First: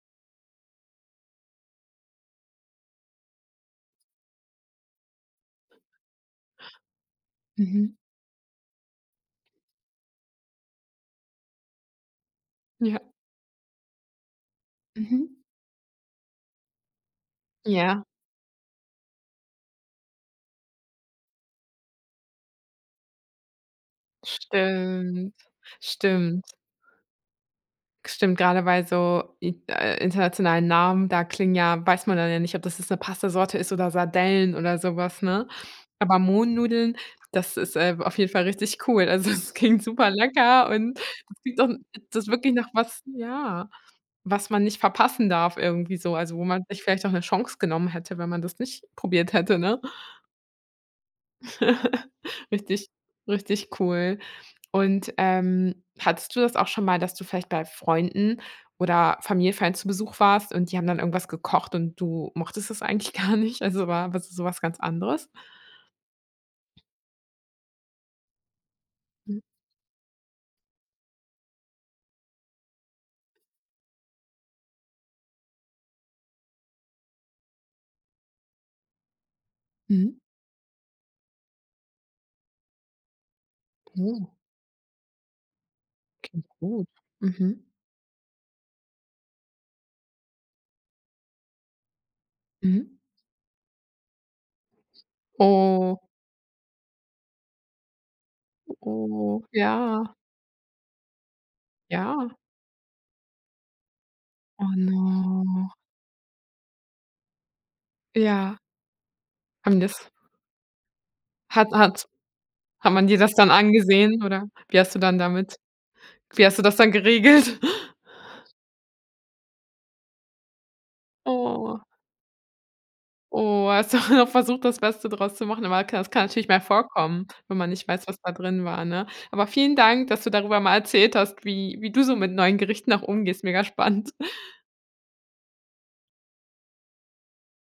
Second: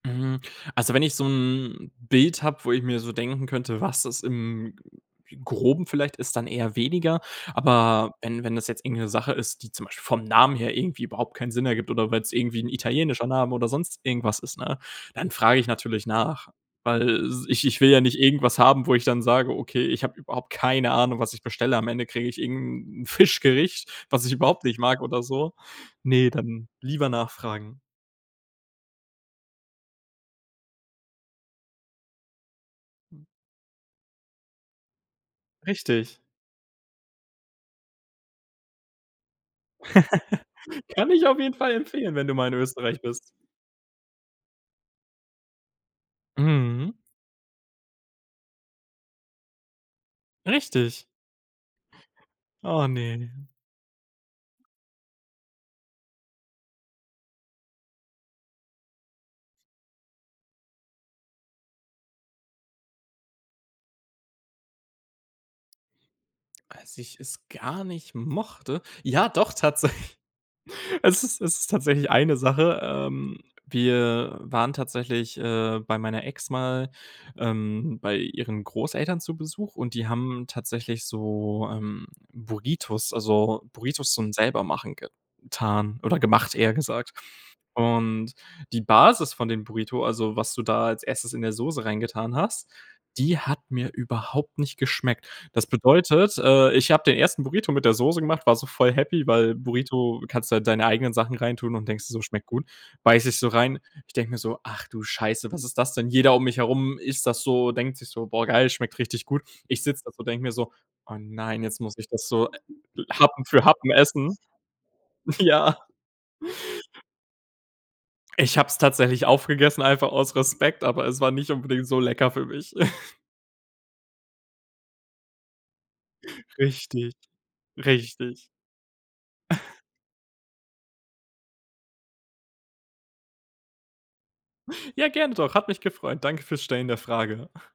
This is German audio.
Hm. Also wenn ich so ’n Bild habe, wo ich mir so denken könnte, was es im Groben vielleicht ist, dann eher weniger. Mhm. Aber wenn wenn das jetzt irgend 'ne Sache ist, die zum Beispiel vom Namen her irgendwie überhaupt keinen Sinn ergibt, oder weil’s irgendwie 'n Ja. italienischer Name oder sonst irgendwas ist, ne, dann Mhm. frage ich natürlich nach, weil s ich ich will ja Ja. nicht irgendwas haben, wo ich dann sage: „Okay, ich habe überhaupt keine Ahnung, was ich bestelle.“ Am Ende kriege ich irgend ’n 'n Fischgericht, was ich überhaupt nicht mag oder Stimmt. so. Ne, Stimmt. dann lieber nachfragen. Stimmt, gerade weil so in äh, internationalen Namen, da klingen ja weiß man dann ja nicht, ob das jetzt 'ne Pasta-Sorte ist oder Sardellen oder so was, ne? Richtig. Aber Mohnnudeln, das ist, äh, auf jeden Fall richtig cool. Also, es klingt super lecker und Kann ich auf das jeden klingt doch Fall empfehlen, wenn [unintelligible] du mal wirklich in nach Österreich was bist. ja. Was man nicht verpassen darf irgendwie so, also wo man sich Mhm. vielleicht auch 'ne Chance genommen hätte, wenn man das nicht probiert hätte, ne? Richtig. Oh, Richtig ne. richtig cool. Und, ähm, hattest du das auch schon mal, dass du vielleicht bei Freunden oder Familienfeiern zu Besuch warst und die haben dann irgendwas gekocht und du mochtest es eigentlich gar nicht? Also war was so was ganz anderes? Als ich es gar nicht mochte? Ja, Mhm. doch tatsä Es ist es ist tatsächlich eine Sache, ähm. Wir waren tatsächlich, äh, bei meiner Ex mal, ähm, bei ihren Großeltern zu Besuch, und die Mhm. haben tatsächlich so, ähm, Burritos, also Burritos Oh. zum Selbermachen getan oder Klingt gemacht, eher gut, gesagt. mhm. Und die Basis von den Burrito, also was du da als Erstes in der Soße reingetan hast, Mhm. die hat mir überhaupt nicht geschmeckt. Das Oh. bedeutet, äh, ich habe den ersten Burrito mit der Soße gemacht, war so voll happy, Oh. weil Ja. Burrito kannst du halt deine eigenen Sachen reintun und denkst dir so: Ja. „Schmeckt gut.“ Beiße ich so rein. Ich denke mir so: Oh „Ach du Scheiße, was no. ist das denn?“ Jeder um mich herum isst das so, denkt sich so: „Boah, Ja. geil, schmeckt richtig gut.“ Haben Ich sitze das da so, denke mir so: „Oh nein, Hat jetzt muss hat's ich das so hat man dir das Happen dann für Happen angesehen, essen.“ oder wie hast du das dann damit Ja. wie hast du das dann geregelt? Ich hab’s tatsächlich aufgegessen, einfach aus Respekt, aber es war nicht Oh. unbedingt so lecker für mich. Oh. Hast du noch versucht, das Beste draus zu machen, aber ka das kann natürlich mal Richtig, vorkommen, wenn man nicht weiß, was da richtig. drin war, ne? Aber vielen Dank, dass du darüber mal erzählt hast, wie wie du so mit neuen Gerichten noch umgehst. Mega spannend. Ja, gerne doch, hat mich gefreut. Danke fürs Stellen der Frage.